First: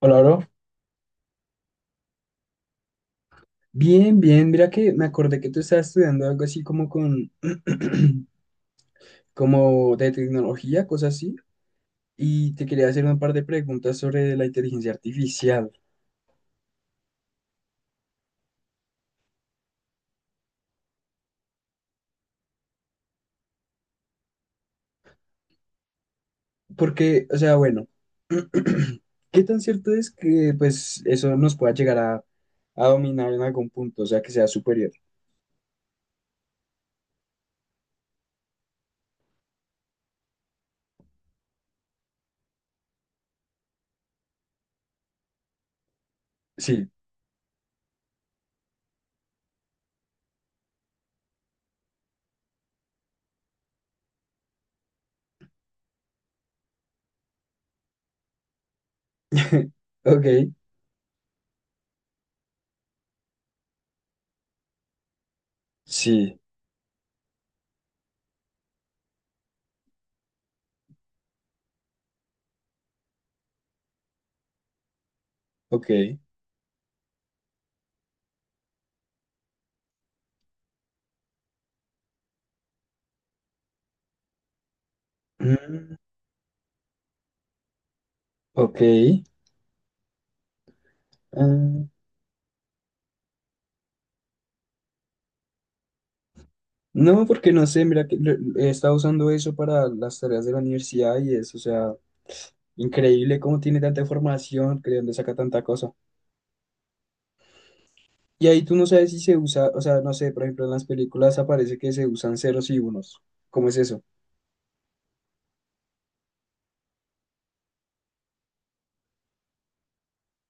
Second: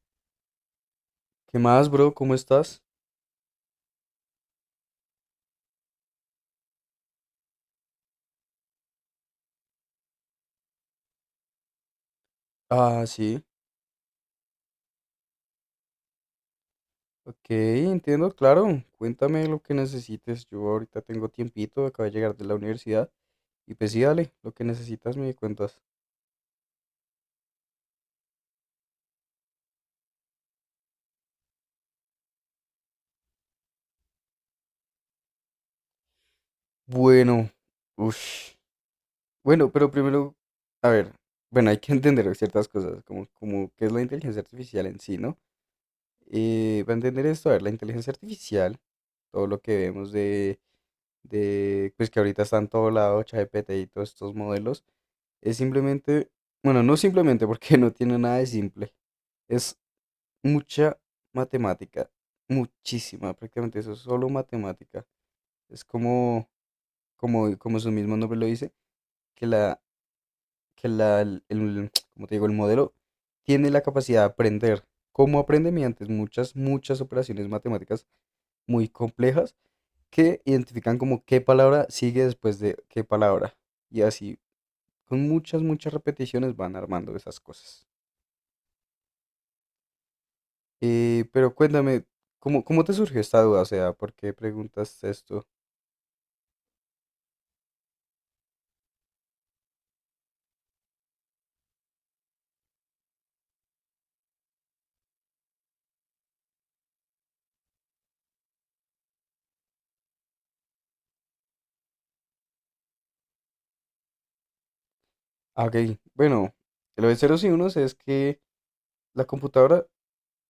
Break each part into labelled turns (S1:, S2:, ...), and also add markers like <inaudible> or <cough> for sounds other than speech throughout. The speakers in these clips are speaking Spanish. S1: Hola, bro.
S2: ¿Qué más, bro? ¿Cómo estás?
S1: Bien, bien. Mira que me acordé que tú estabas estudiando algo así como con, <clears throat> como de tecnología, cosas así. Y te quería hacer
S2: Ah,
S1: un par
S2: sí.
S1: de preguntas sobre la inteligencia artificial.
S2: Ok, entiendo, claro. Cuéntame lo que necesites. Yo ahorita tengo tiempito, acabo de llegar de la universidad. Y pues sí, dale, lo que necesitas me cuentas.
S1: Porque, <clears throat> ¿qué tan cierto es que, pues, eso nos pueda llegar a dominar en algún punto? O sea, que sea superior.
S2: Bueno, uff. Bueno, pero primero, a ver, bueno, hay que <laughs> entender ciertas cosas, como, como qué es la inteligencia artificial en sí, ¿no?
S1: Sí.
S2: Para entender esto, a ver, la inteligencia artificial, todo lo que vemos de, pues que ahorita está en todo lado, ChatGPT y todos estos modelos. Es simplemente, bueno, no simplemente porque <laughs> no tiene nada de simple.
S1: <laughs>
S2: Es
S1: Ok.
S2: mucha matemática, muchísima, prácticamente eso es solo matemática. Es
S1: Sí.
S2: como, como, como su mismo nombre lo dice, que la, que <tsk> como te digo, el modelo tiene la capacidad de aprender. ¿Cómo aprende? Mediante
S1: Ok.
S2: muchas, muchas operaciones matemáticas muy complejas que identifican como qué palabra sigue después de qué palabra. Y así, con muchas, muchas
S1: Mm,
S2: repeticiones van armando esas cosas.
S1: ok.
S2: Pero
S1: Ah.
S2: cuéntame, ¿cómo, cómo te surgió esta duda? O sea, ¿por qué preguntas esto?
S1: No, porque no sé, mira que he estado usando eso para las tareas de la universidad y es, o sea, increíble cómo tiene tanta información, que de dónde saca tanta cosa. Y ahí tú no sabes si se usa, o sea, no sé, por ejemplo, en las películas aparece que se usan ceros y unos. ¿Cómo es eso?
S2: Ah, Ok, bueno, lo de ceros y unos es que la computadora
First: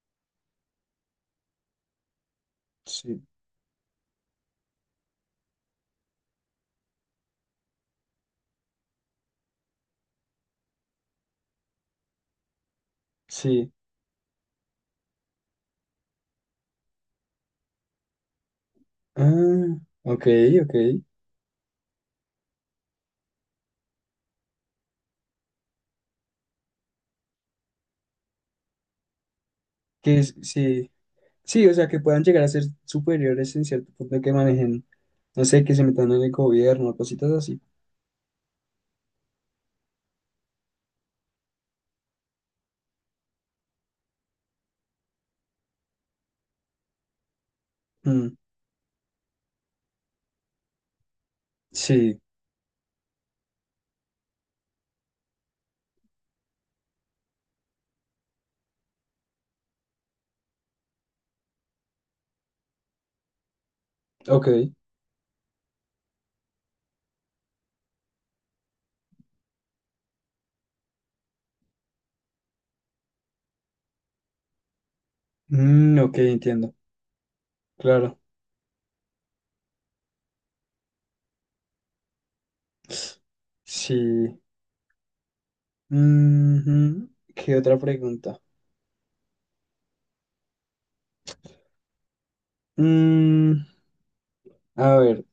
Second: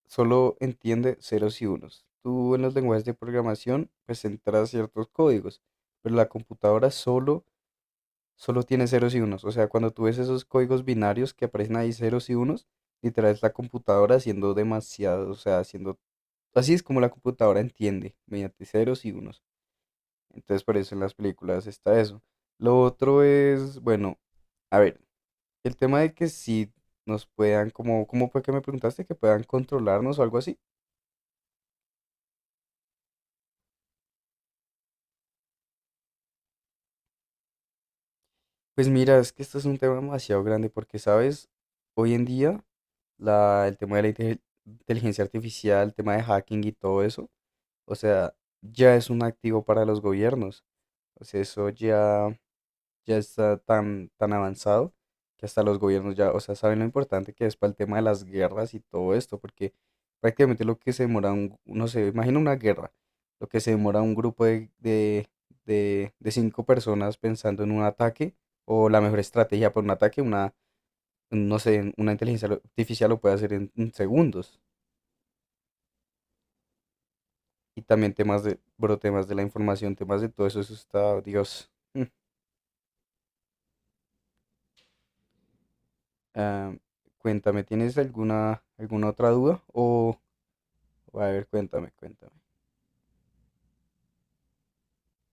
S2: solo entiende ceros y unos. Tú en los lenguajes de
S1: Sí,
S2: programación pues entras ciertos códigos, pero la computadora solo, solo tiene ceros y unos. O sea, cuando tú ves esos códigos binarios que aparecen ahí ceros y unos, literal es la
S1: sí.
S2: computadora haciendo demasiado, o sea, haciendo... Así es como la computadora entiende, mediante ceros y unos.
S1: Ah, ok,
S2: Entonces
S1: ok.
S2: por eso en las películas está eso. Lo otro es, bueno, a ver, el tema de que si nos puedan, como, ¿cómo fue que me preguntaste? Que puedan controlarnos o algo así.
S1: Sí, sí, o sea, que puedan llegar a ser superiores en cierto punto que manejen, no sé, que se metan en el gobierno, cositas así.
S2: Pues mira, es que esto es un tema demasiado grande porque, ¿sabes? Hoy en día, el tema de la inteligencia artificial, el tema de hacking y todo eso, o sea,
S1: Mm,
S2: ya es un activo para los gobiernos. O sea, eso
S1: sí,
S2: ya ya está tan, tan avanzado que hasta los gobiernos ya, o sea, saben lo importante que es para el tema de las guerras y todo esto, porque prácticamente lo que se demora, un, no sé, imagina una guerra, lo que se demora un grupo
S1: ok.
S2: de cinco personas pensando en un ataque o la mejor estrategia para un ataque, una, no sé, una artificial lo puede hacer en segundos.
S1: Mm, ok, entiendo,
S2: Y también
S1: claro.
S2: temas de, bro, temas de la información, temas de todo eso, eso está, Dios. Mm.
S1: Sí.
S2: Ah,
S1: Ujú. ¿Qué
S2: cuéntame,
S1: otra
S2: ¿tienes
S1: pregunta?
S2: alguna, alguna otra duda? O, a ver, cuéntame, cuéntame.
S1: Mm, a ver,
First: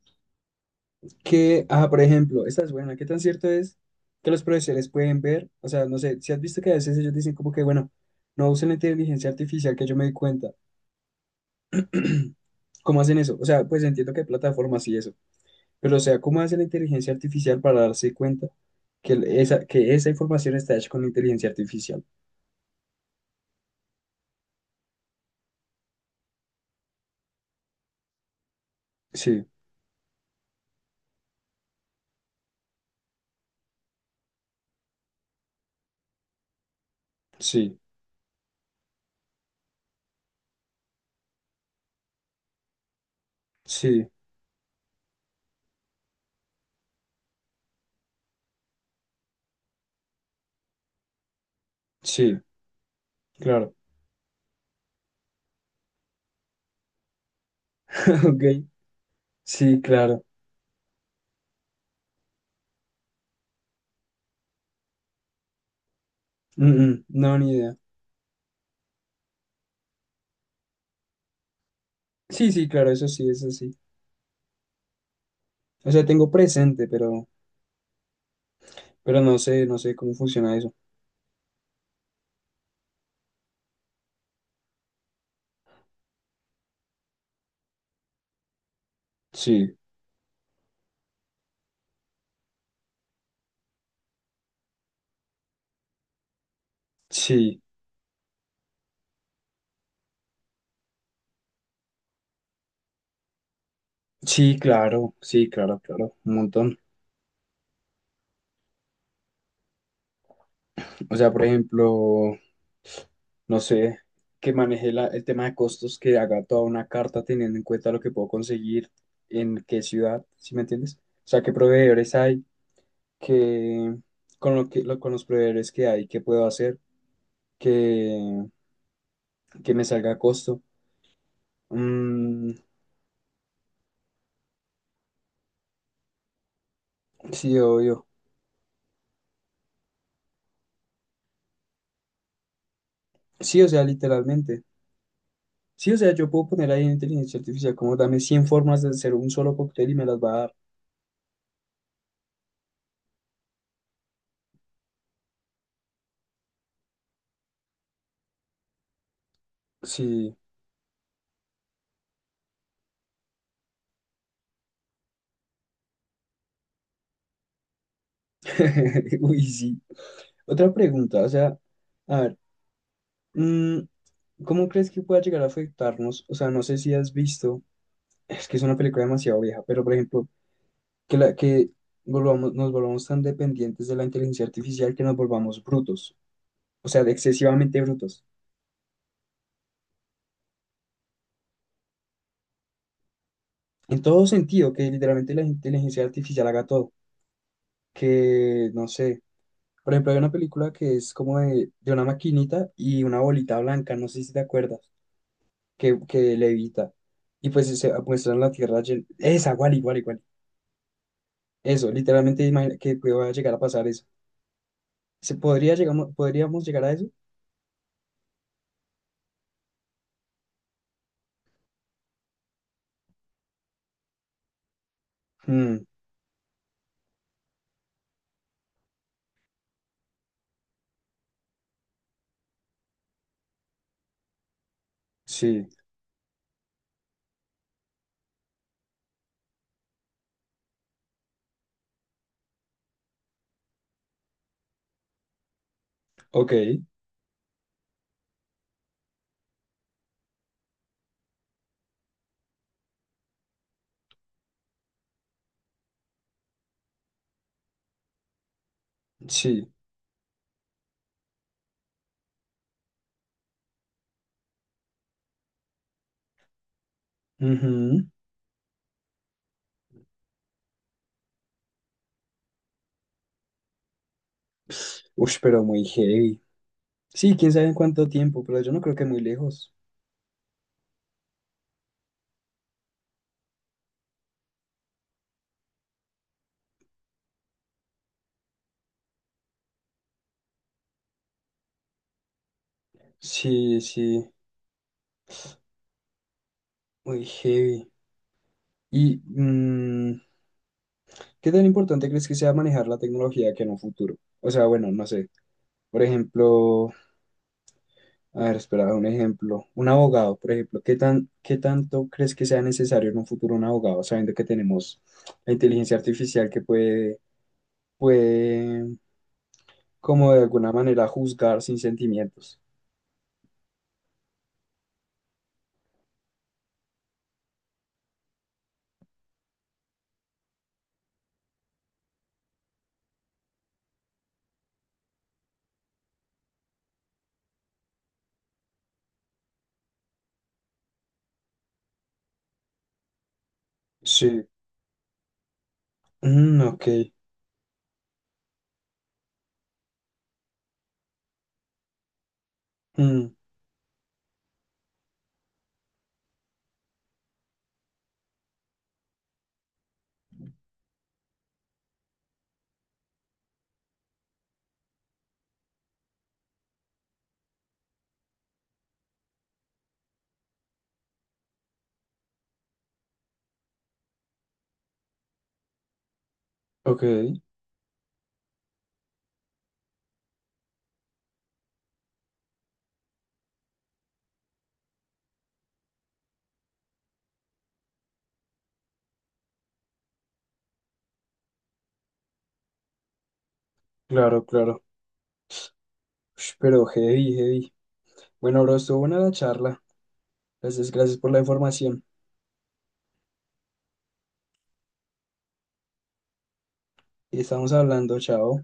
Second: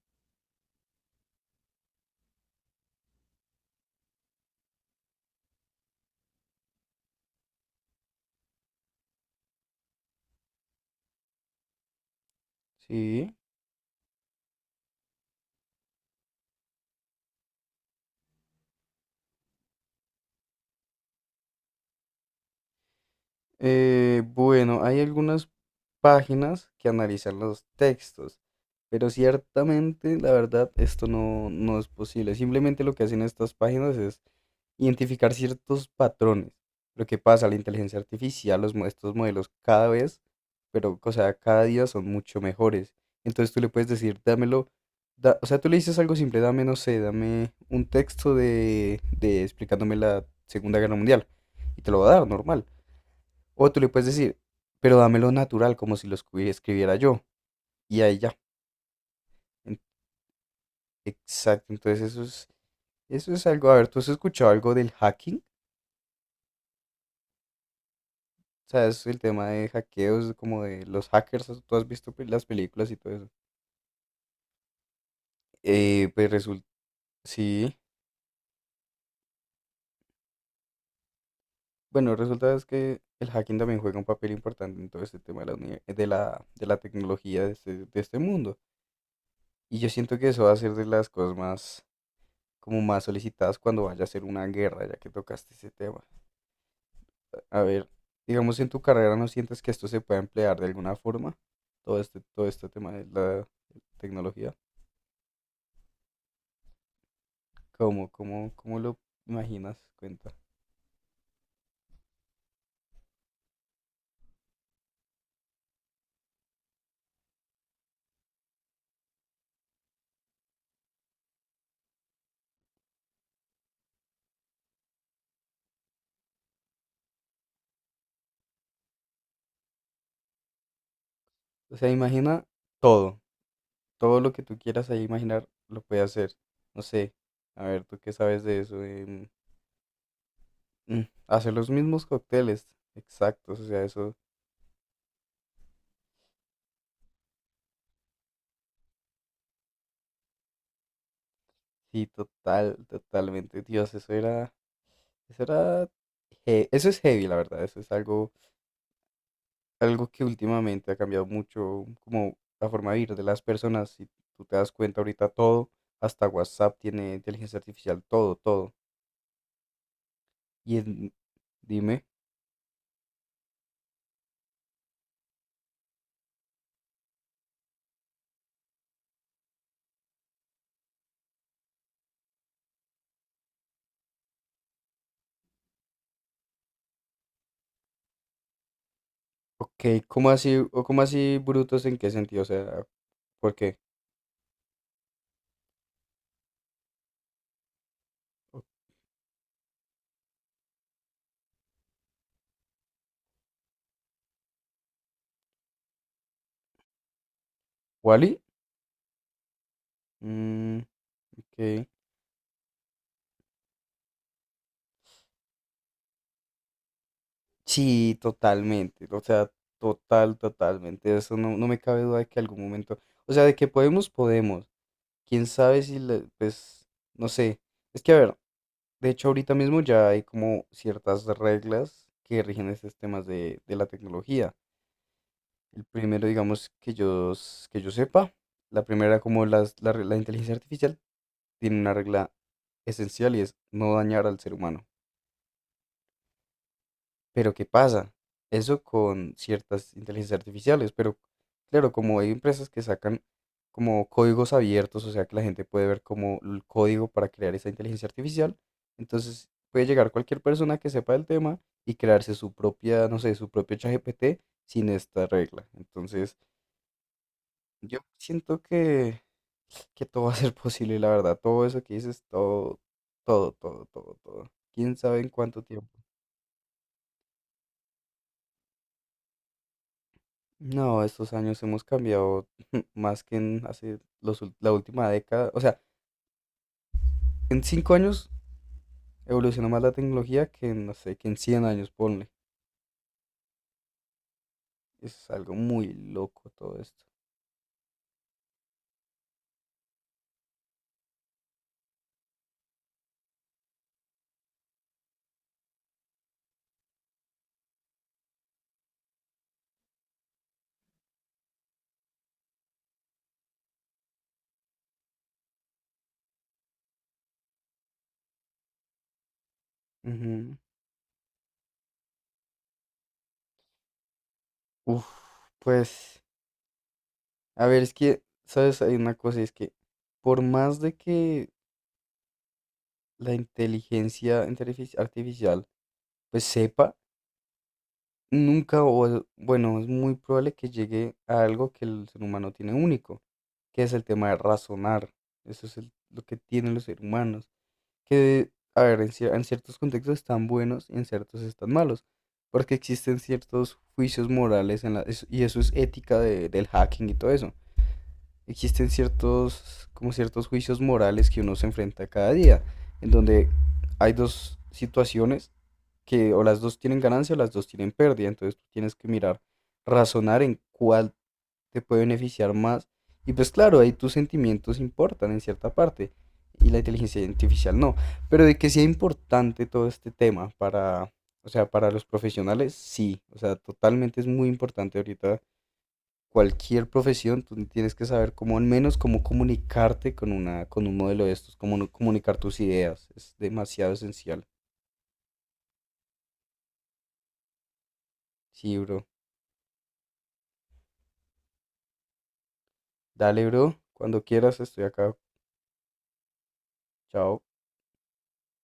S1: ¿qué? Ah, por ejemplo, esta es buena. ¿Qué tan cierto es que los profesores pueden ver? O sea, no sé, si has visto que a veces ellos dicen como que, bueno, no usen la inteligencia artificial, que yo me di cuenta. ¿Cómo hacen
S2: Sí.
S1: eso? O sea, pues entiendo que hay plataformas y eso, pero o sea, ¿cómo hace la inteligencia artificial para darse cuenta que que esa información está hecha con inteligencia artificial?
S2: Bueno, hay algunas páginas que analizan los textos, pero
S1: Sí,
S2: ciertamente, la verdad, esto no, no es posible. Simplemente lo que hacen estas páginas es identificar ciertos patrones. Lo que pasa, la
S1: sí,
S2: inteligencia artificial, estos modelos cada vez, pero, o sea, cada día son mucho mejores. Entonces tú le puedes
S1: sí,
S2: decir, dámelo, o sea, tú le dices algo simple, dame, no sé, dame un texto de explicándome la Segunda Guerra Mundial y te lo va a dar,
S1: sí,
S2: normal. O
S1: claro.
S2: tú le puedes decir, pero dámelo natural, como si lo escribiera yo. Y ahí
S1: <laughs>
S2: ya.
S1: Ok,
S2: En-
S1: sí, claro.
S2: Exacto, entonces eso es algo, a ver, ¿tú has escuchado algo del hacking?
S1: Mm, mm, no, ni idea.
S2: O sea, es el tema de hackeos, como de los hackers, tú has visto las
S1: Sí, sí,
S2: películas
S1: claro,
S2: y
S1: eso
S2: todo eso.
S1: sí, eso sí. O sea,
S2: Pues
S1: tengo
S2: resulta,
S1: presente,
S2: sí,
S1: pero no sé, no sé cómo funciona eso.
S2: bueno, resulta es que el hacking también juega un papel importante en todo este tema de la, de la tecnología de este mundo.
S1: Sí,
S2: Y yo siento que eso va a ser de las cosas más, como más solicitadas cuando vaya a ser una guerra, ya que tocaste ese tema. A
S1: sí,
S2: ver, digamos en tu carrera, ¿no sientes que esto se puede emplear de alguna forma? Todo este tema de la tecnología.
S1: sí, claro, sí, claro, claro, un montón.
S2: ¿Cómo, cómo, cómo lo imaginas? Cuenta.
S1: O sea, por ejemplo, no sé, que maneje el tema de costos, que haga toda una carta teniendo en cuenta lo que puedo conseguir en qué ciudad, ¿sí me entiendes? O sea, qué proveedores hay, que con los proveedores que hay, qué puedo hacer, que, que me salga a costo.
S2: O sea, imagina
S1: Mm,
S2: todo, todo lo que tú quieras ahí imaginar lo puedes hacer. No sé,
S1: sí,
S2: a ver, ¿tú
S1: obvio.
S2: qué sabes de eso? Mm, Hacer los mismos cócteles, exactos,
S1: Sí,
S2: o
S1: o
S2: sea,
S1: sea,
S2: eso
S1: literalmente. Sí, o sea, yo puedo poner ahí en inteligencia artificial como dame 100 formas de hacer un solo cóctel y me las va a dar.
S2: sí, total, totalmente. Dios, eso era, eso era, eso es heavy, la verdad, eso es algo, algo que
S1: Sí.
S2: últimamente ha cambiado mucho, como la forma de vivir de las personas. Si tú te das cuenta ahorita todo, hasta WhatsApp tiene inteligencia artificial, todo, todo.
S1: <laughs> Uy, sí. Otra
S2: Y en-
S1: pregunta, o sea,
S2: Dime.
S1: a ver, mm, ¿cómo crees que pueda llegar a afectarnos? O sea, no sé si has visto, es que es una película demasiado vieja, pero por ejemplo, que, la, que volvamos, nos volvamos tan dependientes de la inteligencia artificial que nos volvamos brutos, o sea, de excesivamente brutos.
S2: Ok, ¿cómo así, o cómo así brutos en qué sentido? O sea, ¿por qué?
S1: En todo sentido, que literalmente la inteligencia artificial haga todo. Que, no sé, por ejemplo, hay una película que es como de una maquinita y una bolita blanca, no sé si te acuerdas, que levita. Y pues se muestra
S2: ¿Wally?
S1: en la Tierra esa, igual, igual, igual.
S2: Mm, ok.
S1: Eso, literalmente imagina que pueda llegar a pasar eso. ¿Se podría podríamos llegar a eso?
S2: Sí, totalmente. O sea, total, totalmente. Eso no, no me cabe duda de que algún momento. O sea, de que podemos, podemos. Quién sabe
S1: Mm,
S2: si, pues, no sé. Es que, a ver, de hecho, ahorita mismo ya hay como ciertas reglas que rigen estos temas de la tecnología.
S1: sí,
S2: El primero, digamos, que yo, que yo sepa. La primera, como la inteligencia artificial tiene una regla esencial y es no dañar al ser humano.
S1: ok,
S2: Pero ¿qué pasa? Eso con ciertas inteligencias artificiales, pero claro, como hay empresas que sacan como códigos abiertos, o sea que la gente puede ver como el código para crear esa inteligencia artificial, entonces
S1: sí.
S2: puede llegar cualquier persona que sepa del tema y crearse su propia, no sé, su propio ChatGPT sin esta regla. Entonces, yo
S1: Ujú.
S2: siento que todo va a ser posible, la verdad. Todo eso que dices, todo, todo, todo, todo, todo. ¿Quién sabe en
S1: Uy,
S2: cuánto
S1: pero muy
S2: tiempo?
S1: heavy. Sí, quién sabe en cuánto tiempo, pero yo no creo que muy lejos.
S2: No, estos años hemos cambiado <laughs> más que en hace la última década. O sea, en 5 años evolucionó más la tecnología que en, no sé, que en 100 años, ponle.
S1: Sí, sí,
S2: Es algo muy loco todo esto.
S1: muy heavy. Y, mm, ¿Qué tan importante crees que sea manejar la tecnología que en un futuro? O sea, bueno, no sé. Por ejemplo, a ver, espera, un ejemplo. Un abogado, por ejemplo. ¿Qué tan, qué tanto crees que sea necesario en un futuro un abogado, sabiendo que tenemos la inteligencia artificial que puede, puede, como de
S2: Ujú.
S1: alguna manera, juzgar sin sentimientos?
S2: Uf, pues, a ver, es que, ¿sabes? Hay una cosa, es que por más de que la artificial pues sepa, nunca, bueno, es muy probable que llegue a algo que el ser humano tiene único, que es el tema de
S1: Sí.
S2: razonar. Eso es lo que
S1: Mm,
S2: tienen los
S1: ok.
S2: seres humanos. Que, a ver, en ciertos contextos están buenos y en ciertos están malos. Porque existen
S1: Mm,
S2: ciertos juicios morales en la, y eso es ética del hacking y todo eso. Existen ciertos, como ciertos juicios morales que uno se enfrenta cada día, en donde hay dos situaciones que o las dos tienen ganancia o las dos tienen pérdida. Entonces tú tienes que mirar, razonar en cuál te puede beneficiar más. Y pues claro, ahí tus sentimientos importan en cierta parte y la
S1: ok.
S2: inteligencia artificial no. Pero de que sea importante todo este tema para, o sea, para los profesionales, sí. O sea, totalmente es muy importante ahorita cualquier profesión, tú tienes que saber cómo al menos cómo comunicarte con una, con un modelo de estos, cómo no comunicar tus ideas. Es demasiado esencial.
S1: Claro, claro. Ush, pero heavy, heavy. Bueno, bro,
S2: Sí,
S1: estuvo
S2: bro.
S1: buena la charla. Gracias, gracias por la información.
S2: Dale, bro. Cuando quieras, estoy acá. Chao.
S1: Estamos hablando, chao.